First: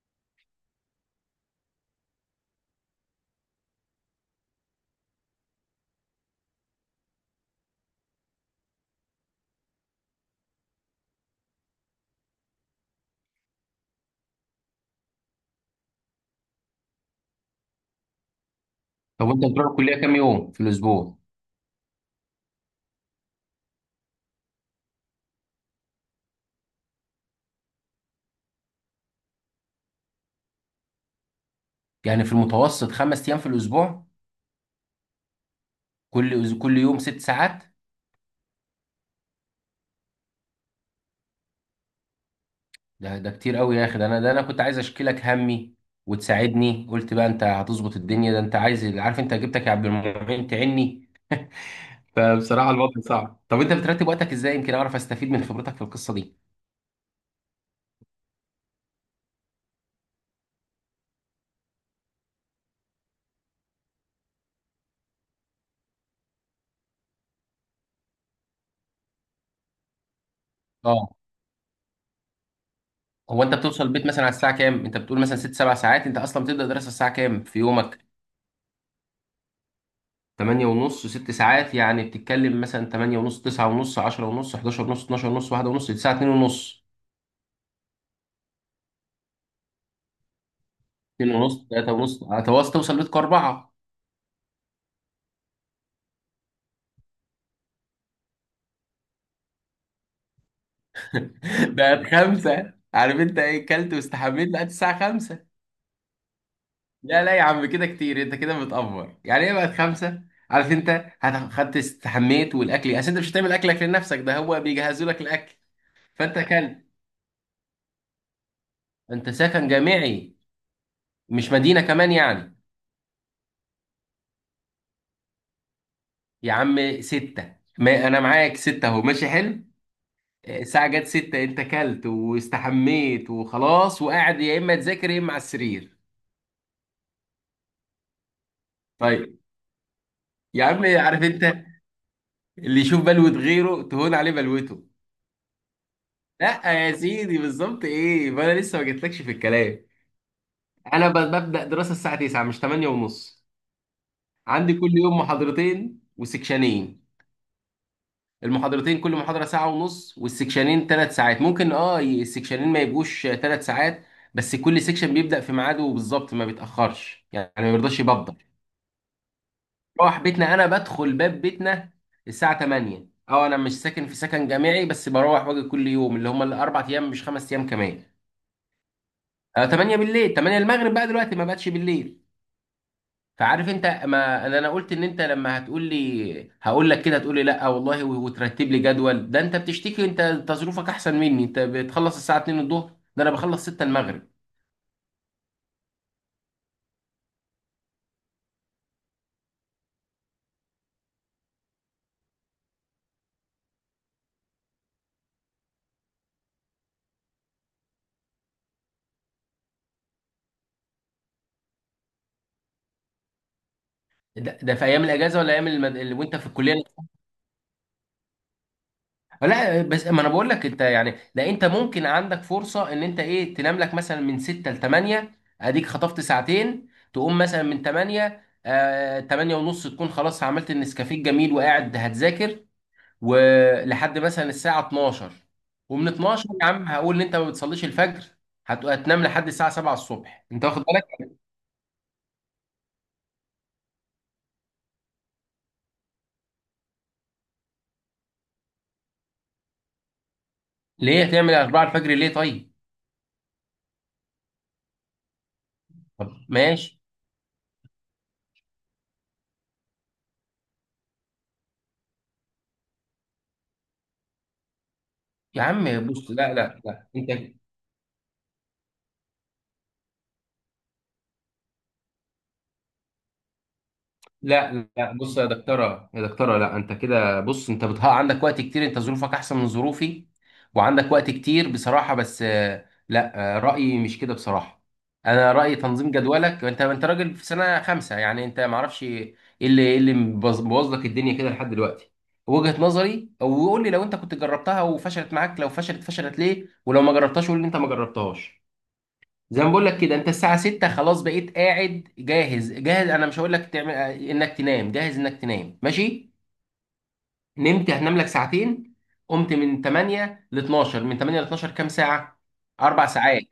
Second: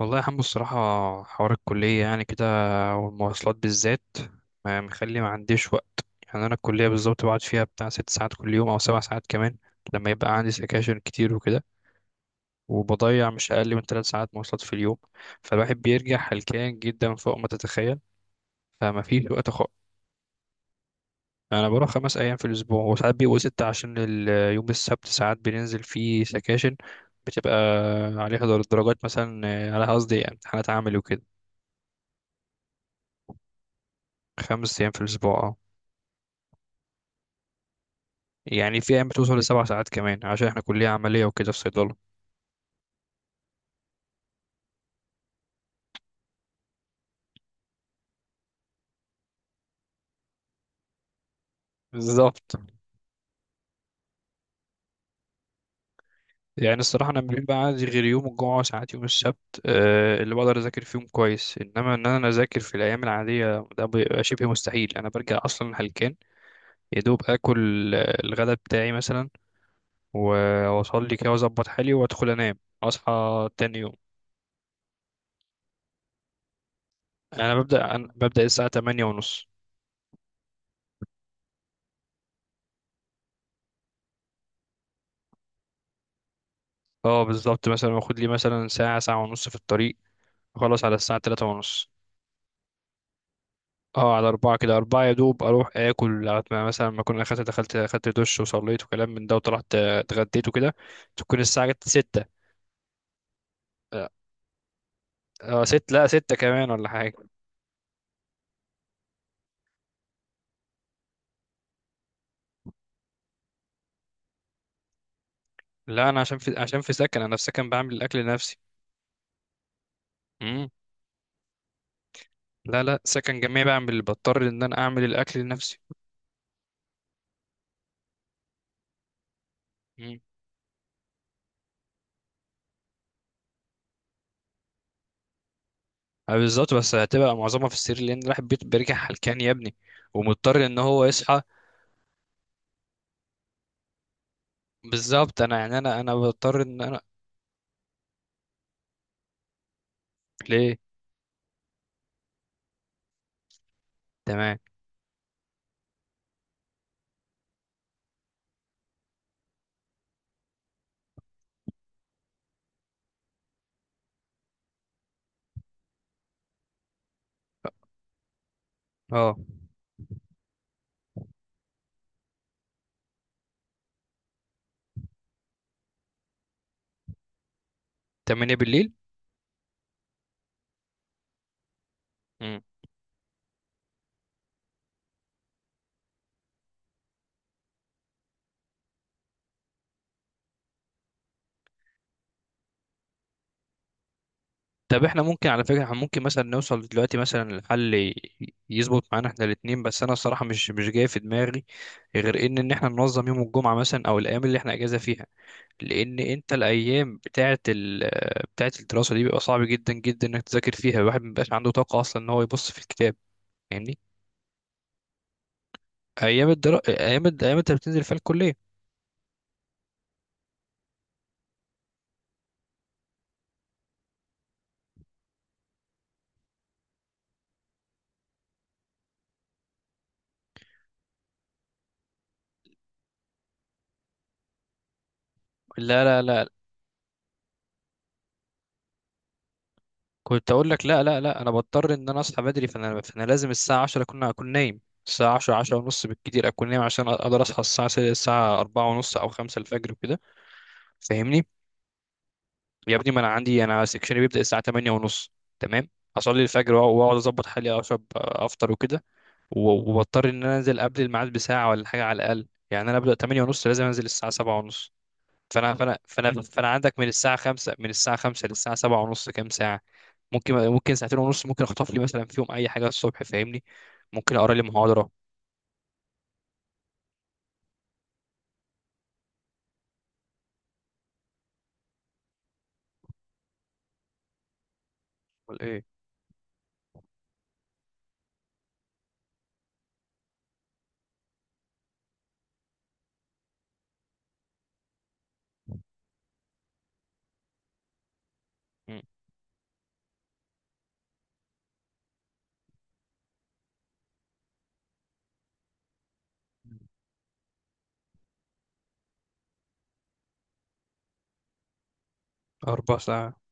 والله يا حمو، الصراحة حوار الكلية يعني كده، والمواصلات بالذات مخلي ما عنديش وقت. يعني أنا الكلية بالظبط بقعد فيها بتاع 6 ساعات كل يوم، أو 7 ساعات كمان لما يبقى عندي سكاشن كتير وكده. وبضيع مش أقل من 3 ساعات مواصلات في اليوم. فالواحد بيرجع هلكان جدا فوق ما تتخيل، فما فيش طب وانت وقت بتروح خالص. الكليه كام يوم في الاسبوع؟ أنا بروح 5 أيام في الأسبوع، وساعات بيبقوا ستة عشان يوم السبت ساعات بننزل فيه سكاشن، بتبقى عليها درجات مثلا، على قصدي امتحانات عملي وكده. يعني في المتوسط خمس ايام في الاسبوع. 5 أيام في الأسبوع. كل يوم ست ساعات. يعني في ايام بتوصل لـ7 ساعات كمان عشان احنا كلية عملية وكده في صيدلة. ده كتير قوي يا اخي. ده انا كنت عايز اشكيلك همي وتساعدني، قلت بقى انت هتظبط الدنيا، ده انت عايز، عارف انت، جبتك يا عبد المعين تعني. بالظبط. فبصراحه الوضع صعب. طب انت بترتب وقتك ازاي؟ يمكن اعرف استفيد من خبرتك في القصه دي. يعني الصراحة انا ما بيبقى عندي غير يوم الجمعة وساعات يوم السبت، اللي بقدر اذاكر فيهم كويس، انما ان انا اذاكر في الايام العادية ده بيبقى شبه مستحيل. انا برجع اصلا هلكان، يا دوب اكل الغداء بتاعي مثلا، اه. واصلي كده واظبط حالي وادخل انام هو اصحى انت تاني بتوصل يوم. البيت مثلا على الساعه كام؟ انت بتقول مثلا ست سبع ساعات، انت اصلا بتبدا دراسه الساعه كام يعني في انا ببدأ أنا يومك؟ ببدأ الساعة 8 ونص. تمانية ونص، ست ساعات، يعني بتتكلم مثلا تمانية ونص، تسعة ونص، عشرة ونص، حداشر ونص، اتناشر ونص، واحدة ونص، تسعة، اتنين ونص. اه، بالظبط، مثلا واخد لي مثلا ساعة، ساعة ونص في الطريق، اخلص على الساعة اتنين 3 ونص، ونص. تلاتة ونص، هتوصل توصل بيتكم أربعة. اه، على أربعة كده، أربعة يا دوب أروح آكل لغاية ما مثلا ما أكون دخلت أخدت دش وصليت وكلام من ده وطلعت، اتغديت وكده، تكون الساعة جت بقت ستة. خمسة، عارف أنت إيه، كلت اه. واستحميت بقت الساعة خمسة. ست، لا، ستة كمان ولا حاجة. لا لا يا عم، كده كتير، أنت كده متأفور يعني إيه بقت خمسة؟ عارف أنت خدت استحميت، والأكل أصل أنت مش هتعمل أكلك لنفسك، ده هو بيجهزوا لك الأكل، لا، أنا فأنت عشان في أكلت. عشان في سكن، أنا في سكن بعمل الأكل لنفسي. أنت سكن جامعي، مم. مش مدينة كمان يعني؟ لا، لا، سكن جميع، بضطر إن أنا أعمل الأكل لنفسي. يا عم ستة، ما أنا معاك، ستة أهو ماشي حلو. مم. الساعة جت ستة، انت كلت واستحميت وخلاص، وقاعد يا اما تذاكر يا اما على السرير. بالظبط، بس هتبقى معظمها في السرير، لأن الواحد بيرجع طيب. حلكان يا ابني. يا ومضطر إن عم هو عارف يصحى. انت، اللي يشوف بلوة غيره تهون عليه بلوته. بالظبط. أنا يعني أنا بضطر لا إن يا أنا. سيدي بالظبط ايه، ما انا لسه ما جيتلكش في الكلام. ليه؟ انا ب- ببدأ دراسة الساعة 9 مش 8 ونص. تمام. عندي كل يوم محاضرتين وسكشنين، المحاضرتين كل محاضرة ساعة ونص، والسكشنين ثلاث ساعات. ممكن اه السكشنين ما يبقوش ثلاث ساعات، بس كل سيكشن بيبدأ في ميعاده بالظبط، ما بيتأخرش يعني، ما بيرضاش يبدأ. اه، مروح بيتنا، انا بدخل باب بيتنا الساعه 8. اه انا مش ساكن في سكن جامعي، بس بروح واجي كل يوم، اللي هم الاربع ايام مش خمس ايام كمان. تمانية بالليل. آه 8 بالليل، 8 المغرب بقى دلوقتي، ما بقتش بالليل. فعارف انت، ما انا أنا قلت ان انت لما هتقول لي هقول لك كده، هتقول لي لا والله، وترتب لي جدول. ده انت بتشتكي انت، تصرفك احسن مني، انت بتخلص الساعه 2 الظهر، ده انا بخلص 6 المغرب. طب احنا ممكن، على فكرة احنا ممكن مثلا نوصل دلوقتي مثلا لحل، يظبط معانا احنا الاتنين، بس انا الصراحة مش جاي في دماغي غير ان احنا ننظم يوم الجمعة مثلا، او الايام اللي احنا اجازة فيها. لان انت الايام بتاعة الدراسة دي بيبقى صعب جدا جدا انك تذاكر فيها، الواحد مبيبقاش عنده طاقة اصلا ان هو يبص في الكتاب، يعني ده في ايام الاجازه ولا ايام وانت في ايام الكليه؟ الدرا... ايام الد... ايام انت بتنزل فيها الكلية. لا بس ما انا بقول لك انت، يعني لا انت ممكن عندك فرصه ان انت ايه، تنام لك مثلا من 6 ل 8، اديك خطفت ساعتين، تقوم مثلا من 8، آه 8 ونص، تكون خلاص عملت النسكافيه الجميل وقاعد هتذاكر، ولحد مثلا الساعه 12. لا، ومن لا، لا. 12 يا عم، هقول ان انت ما بتصليش الفجر، هتنام لحد الساعه 7 الصبح، كنت انت اقول واخد لك لا، لا، بالك. لا، انا بضطر ان انا اصحى بدري، فانا لازم الساعه 10 اكون نايم. الساعه 10، 10 ونص بالكتير اكون نايم عشان اقدر اصحى الساعه 4 ونص او 5 الفجر وكده. ليه فاهمني؟ هتعمل 4 الفجر ليه؟ طيب. يا ابني، ما انا عندي انا سكشني بيبدا الساعه 8 ونص. تمام. طب اصلي الفجر ماشي. واقعد اظبط حالي اشرب افطر وكده، وبضطر ان انا انزل قبل الميعاد بساعه ولا حاجه، على الاقل يعني انا ابدا 8 ونص لازم انزل الساعه 7 ونص. يا فانا فانا عم بص، فانا لا فانا لا عندك لا من انت، الساعه 5، للساعه 7 ونص كام ساعه؟ ممكن ساعتين ونص، ممكن اخطف لي مثلا فيهم اي حاجه الصبح، فاهمني؟ ممكن اقرا لي لا محاضره لا بص يا دكتوره يا دكتوره، لا انت كده بص، انت بتها عندك وقت كتير، انت ظروفك احسن من ظروفي، وعندك وقت كتير بصراحه. بس آه، لا آه، رايي مش كده بصراحه، انا ولا رايي ايه؟ تنظيم جدولك، انت انت راجل في سنه خمسه يعني، انت ما اعرفش ايه اللي إيه اللي مبوظ بوظ لك الدنيا كده لحد دلوقتي. وجهه نظري، او قول لي لو انت كنت جربتها وفشلت معاك، لو فشلت، فشلت ليه، ولو ما جربتهاش قول لي انت ما جربتهاش. مم. زي ما بقول لك كده، انت الساعة 6 خلاص بقيت قاعد جاهز جاهز، انا مش هقول لك تعمل انك تنام، جاهز انك تنام ماشي، نمت، هتنام لك ساعتين، قمت من 8 ل 12. من 8 ل 12 كام ساعة؟ اربع اربع ساعات ساعات.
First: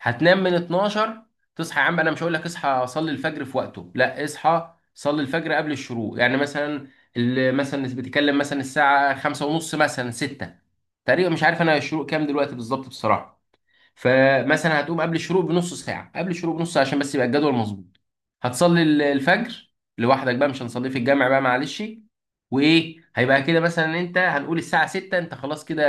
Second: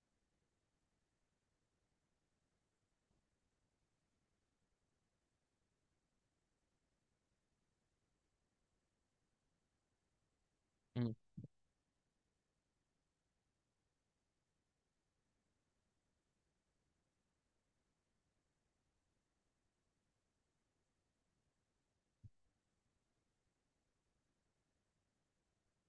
هتنام من 12، تصحى، يا عم انا مش هقول لك اصحى صلي الفجر في وقته، لا اصحى صلي الفجر قبل الشروق يعني، مثلا مثلا بتتكلم مثلا الساعة 5 ونص مثلا 6 مم. تقريبا، مش عارف انا الشروق كام دلوقتي بالظبط بصراحة. فمثلا هتقوم قبل الشروق بنص ساعة، قبل الشروق بنص ساعة عشان بس يبقى الجدول مظبوط، هتصلي الفجر لوحدك بقى، مش هنصليه في الجامع بقى معلش. وايه هيبقى كده مثلا، انت هنقول الساعة 6 انت خلاص كده.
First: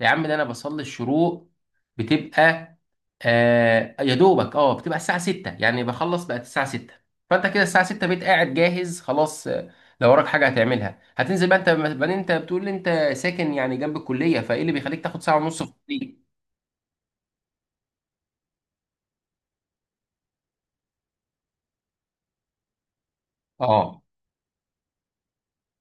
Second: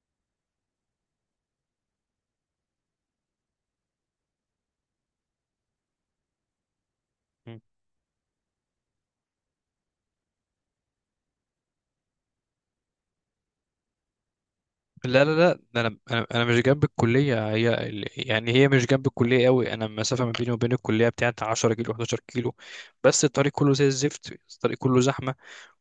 يا عم ده انا بصلي الشروق بتبقى آه يا دوبك، اه بتبقى الساعة 6 يعني، بخلص بقت الساعة 6. فانت مم. كده الساعة 6 بقيت قاعد جاهز خلاص آه، لو وراك حاجة هتعملها هتنزل بقى انت بعدين. انت بتقول لي انت ساكن يعني جنب الكلية، فايه اللي بيخليك تاخد لا، لا، ساعة لا. ونص في ده انا الطريق؟ انا انا مش جنب الكليه، هي يعني هي مش جنب الكليه قوي، انا المسافه ما بيني وبين الكليه بتاعت 10 كيلو، 11 كيلو. بس الطريق كله زي اه. الزفت، الطريق كله زحمه،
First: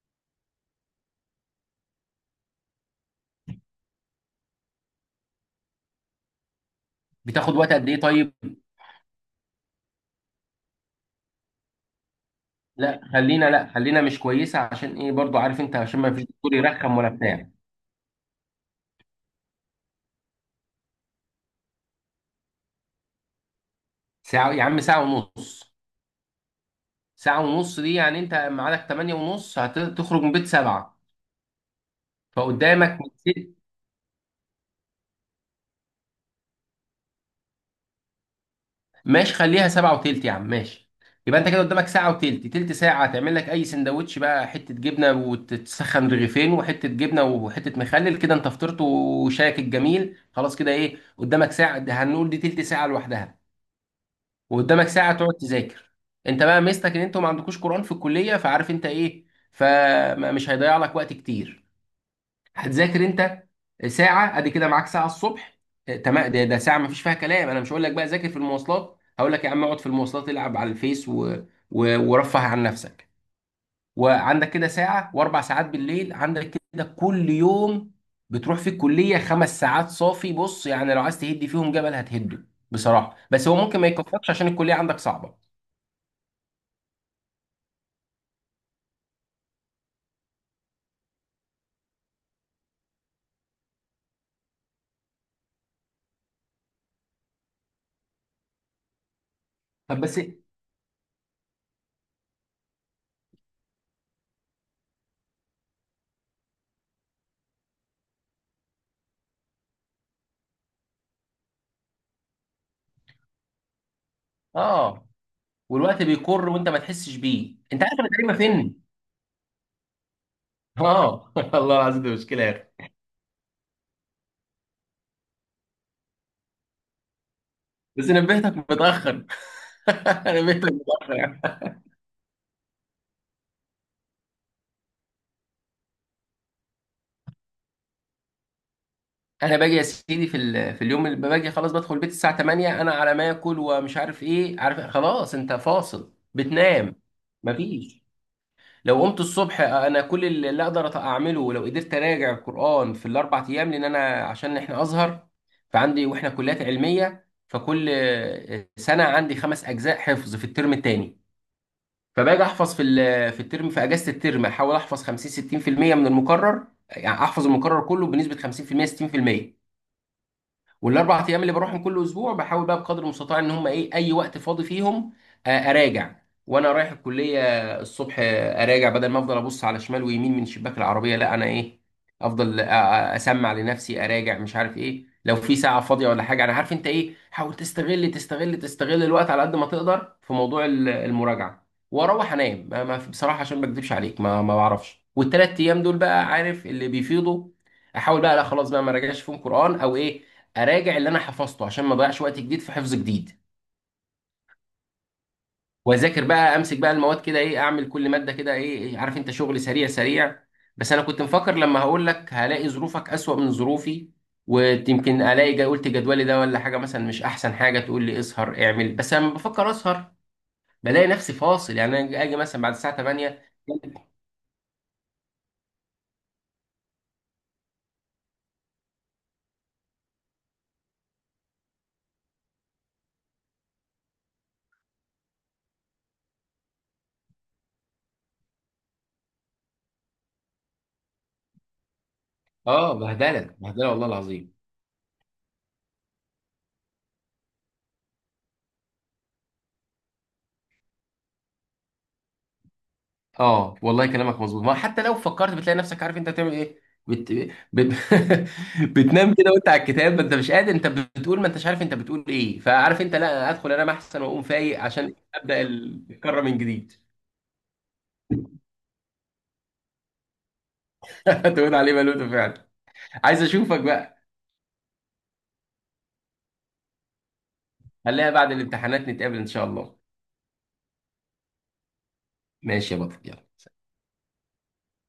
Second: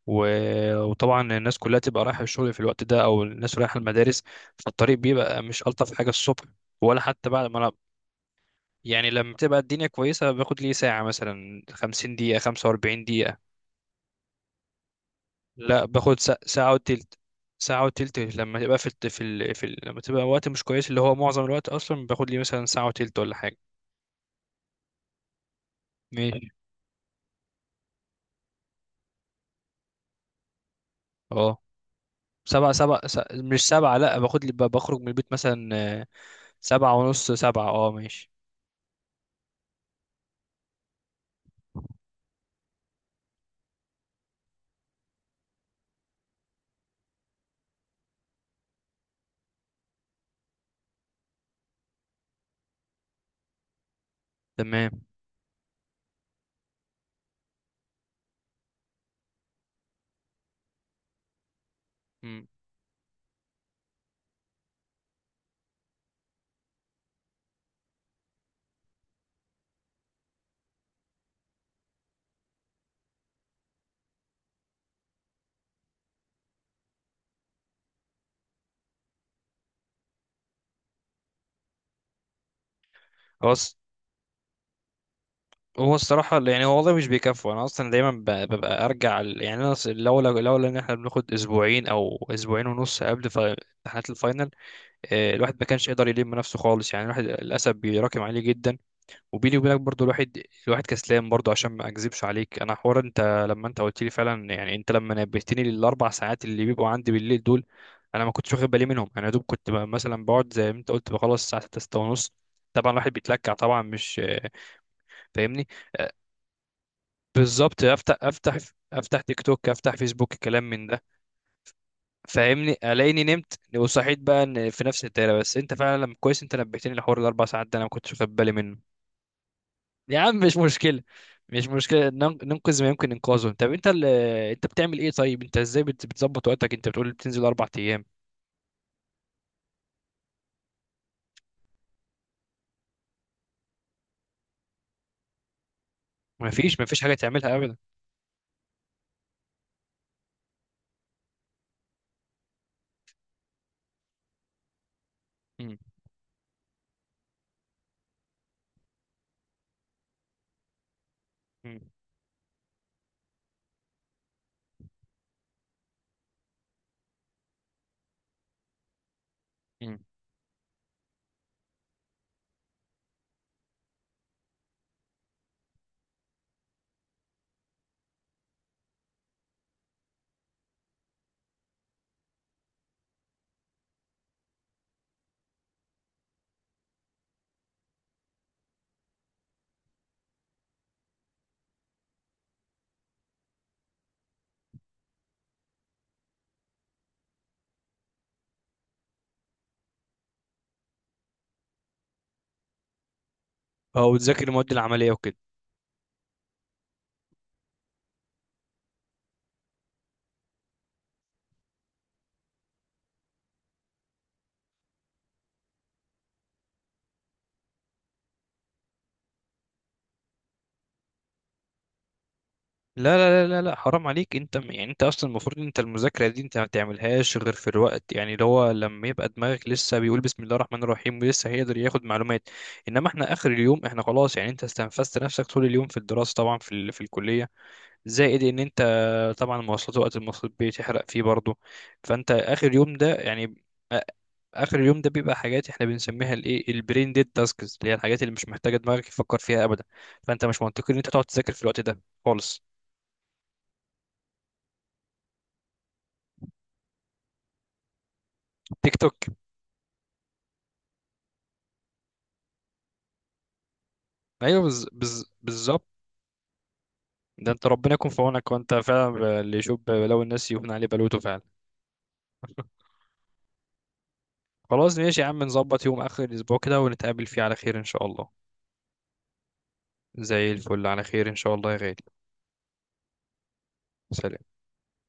وطبعا الناس كلها تبقى رايحة الشغل في الوقت ده، او الناس رايحة المدارس، فالطريق بيبقى مش الطف حاجة الصبح، ولا حتى بعد بتاخد ما انا. وقت قد ايه طيب؟ يعني لما تبقى الدنيا كويسة باخد لي ساعة مثلا، 50 دقيقة، لا 45 دقيقة. خلينا، لا خلينا مش كويسه، عشان ايه برضو عارف انت، لا، عشان ما باخد فيش دكتور ساعة يرخم ولا وتلت. بتاع. ساعة وتلت لما تبقى في الت- في ال... في ال... لما تبقى وقت مش كويس، اللي هو معظم الوقت، اصلا باخد لي مثلا ساعة وتلت ولا حاجة. ساعه يا عم، ساعه ونص. ماشي. ساعه ونص دي يعني انت ميعادك 8 ونص، هتخرج من بيت 7. اه، سبعة، فقدامك من مش سبعة. لا، باخد لي بخرج من البيت مثلا، آه، سبعة ونص، سبعة، اه، ماشي. ماشي خليها 7 وتلت يا عم ماشي. يبقى انت كده قدامك ساعه وتلت، تلت ساعه تعمل لك اي سندوتش بقى، حته جبنه وتتسخن رغيفين وحته جبنه وحته مخلل كده، انت فطرت وشايك الجميل خلاص كده، ايه قدامك ساعه، ده هنقول دي تلت ساعه لوحدها، وقدامك تمام. ساعه تقعد تذاكر. انت بقى ميزتك ان انتوا ما عندكوش قران في الكليه، فعارف انت ايه، فمش هيضيع لك وقت كتير، مم. هتذاكر انت ساعه، ادي كده معاك ساعه الصبح. اه، تمام. ده ساعه ما فيش فيها كلام، انا مش هقول لك بقى ذاكر في المواصلات، هقول لك يا عم اقعد في المواصلات العب على الفيس ورفه عن نفسك. وعندك كده ساعه، واربع ساعات بالليل، عندك كده كل يوم بتروح في الكليه خمس ساعات صافي، بص يعني لو عايز تهدي فيهم جبل هتهده بصراحه. بس هو خلاص. ممكن ما يكفكش، عشان الكليه عندك صعبه. هو الصراحة يعني، هو والله مش بيكفوا. أنا أصلا دايما ببقى أرجع يعني أنا لولا إن إحنا بناخد أسبوعين أو أسبوعين ونص قبل امتحانات الفاينل، الواحد ما كانش يقدر يلم نفسه خالص، يعني الواحد للأسف بيراكم عليه جدا. وبيني وبينك طب برضو بس. الواحد كسلان برضو، عشان ما أكذبش عليك. أنا حوار أنت، لما أنت قلت لي فعلا، يعني أنت لما نبهتني للـ4 ساعات اللي بيبقوا عندي بالليل دول، أنا ما كنتش واخد بالي منهم. أنا يا دوب كنت مثلا بقعد زي ما أنت قلت، بخلص الساعة 6، 6 ونص، طبعا الواحد بيتلكع، طبعا مش، اه. فاهمني؟ والوقت بيكر وانت ما تحسش بيه، بالظبط، انت عارف انا تقريبا فين. افتح تيك توك، افتح فيسبوك، كلام من ده. اه. الله العظيم دي مشكله يا فاهمني؟ اخي. الاقيني نمت وصحيت بقى إن في نفس الدايره. بس انت فعلا كويس انت نبهتني لحوار الـ4 ساعات ده، انا ما بس كنتش واخد بالي نبهتك منه. متاخر. يا عم، مش نبهتك مشكله. متاخر. مش مشكله، ننقذ ما يمكن انقاذه. طب انت انت بتعمل ايه طيب؟ انت ازاي بتظبط وقتك؟ انت بتقول بتنزل 4 ايام. انا باجي يا سيدي في اليوم اللي باجي خلاص، بدخل البيت الساعه 8، انا على ما اكل ومش عارف ايه، عارف خلاص انت فاصل ما فيش ما بتنام. فيش حاجه تعملها ابدا. مفيش. لو قمت الصبح، انا كل اللي اقدر اعمله لو قدرت اراجع القران في الاربع ايام، لان انا عشان احنا ازهر، مم. فعندي، واحنا كليات علميه، فكل سنه عندي خمس اجزاء حفظ في الترم الثاني. مم. فباجي احفظ في الترم، في اجازه الترم احاول احفظ 50 60% من المكرر، يعني احفظ المكرر كله بنسبه 50% 60%. مم. والاربع ايام اللي بروحهم كل اسبوع بحاول بقى بقدر المستطاع ان هم ايه، اي وقت فاضي فيهم آه، اراجع. وانا رايح الكليه الصبح آه، اراجع بدل ما افضل ابص على شمال ويمين من شباك العربيه، لا انا ايه، افضل اسمع لنفسي اراجع مش عارف ايه. لو في ساعه فاضيه ولا حاجه، انا عارف انت ايه، حاول تستغل تستغل الوقت على قد ما تقدر في موضوع المراجعه. واروح انام بصراحه عشان ما اكذبش عليك ما بعرفش. والثلاث ايام دول بقى عارف اللي بيفيضوا، احاول بقى، لا خلاص بقى ما راجعش فيهم قران او ايه، اراجع اللي انا حفظته عشان ما اضيعش وقت جديد في حفظ جديد. او تذاكر المواد العمليه وكده. واذاكر بقى، امسك بقى المواد كده ايه، اعمل كل ماده كده ايه إيه، عارف انت شغل سريع سريع. بس انا كنت مفكر لما هقول لك هلاقي ظروفك اسوأ من ظروفي، ويمكن الاقي قلت جدولي ده ولا حاجه مثلا، مش احسن حاجه تقول لي اسهر اعمل. بس لما بفكر اسهر بلاقي نفسي فاصل، يعني انا اجي مثلا بعد الساعه لا، 8. لا، لا، لا، لا، حرام عليك. انت يعني انت اصلا المفروض، انت المذاكره دي انت ما تعملهاش غير في الوقت، يعني اللي هو لما يبقى دماغك لسه بيقول بسم الله الرحمن الرحيم ولسه هيقدر ياخد معلومات. انما احنا اخر اليوم احنا خلاص، يعني انت استنفذت نفسك طول اليوم في الدراسه، طبعا في الكليه، زائد ان انت، طبعا المواصلات، وقت المواصلات بتحرق فيه برضه. فانت اخر اليوم اه. ده يعني بهدله بهدله أ- والله العظيم. اخر اليوم ده بيبقى حاجات احنا بنسميها، الايه، البرين ديد تاسكس، اللي هي الحاجات اللي مش محتاجه دماغك يفكر فيها ابدا، فانت مش منطقي ان انت تقعد تذاكر في الوقت ده خالص. اه والله كلامك مظبوط، ما حتى لو فكرت بتلاقي نفسك عارف انت بتعمل ايه، بت... بت... تيك توك. بتنام كده وانت على الكتاب، ما انت مش قادر، انت بتقول ما انتش عارف انت بتقول ايه، فعارف انت، لا ادخل انام احسن واقوم ايوه، فايق عشان ابدا بالظبط. الكره من جديد. ده انت ربنا يكون في عونك، وانت فعلا اللي يشوف بلاوي الناس يهون عليه بلوته فعلا. تقول عليه بلوتو فعلا. عايز اشوفك بقى. خلاص، ماشي يا عم، نظبط يوم اخر الاسبوع كده ونتقابل فيه على خير ان شاء الله. خليها بعد الامتحانات نتقابل ان شاء الله. زي الفل، على خير ان شاء الله يا غالي. ماشي يا بطل يلا. سلام.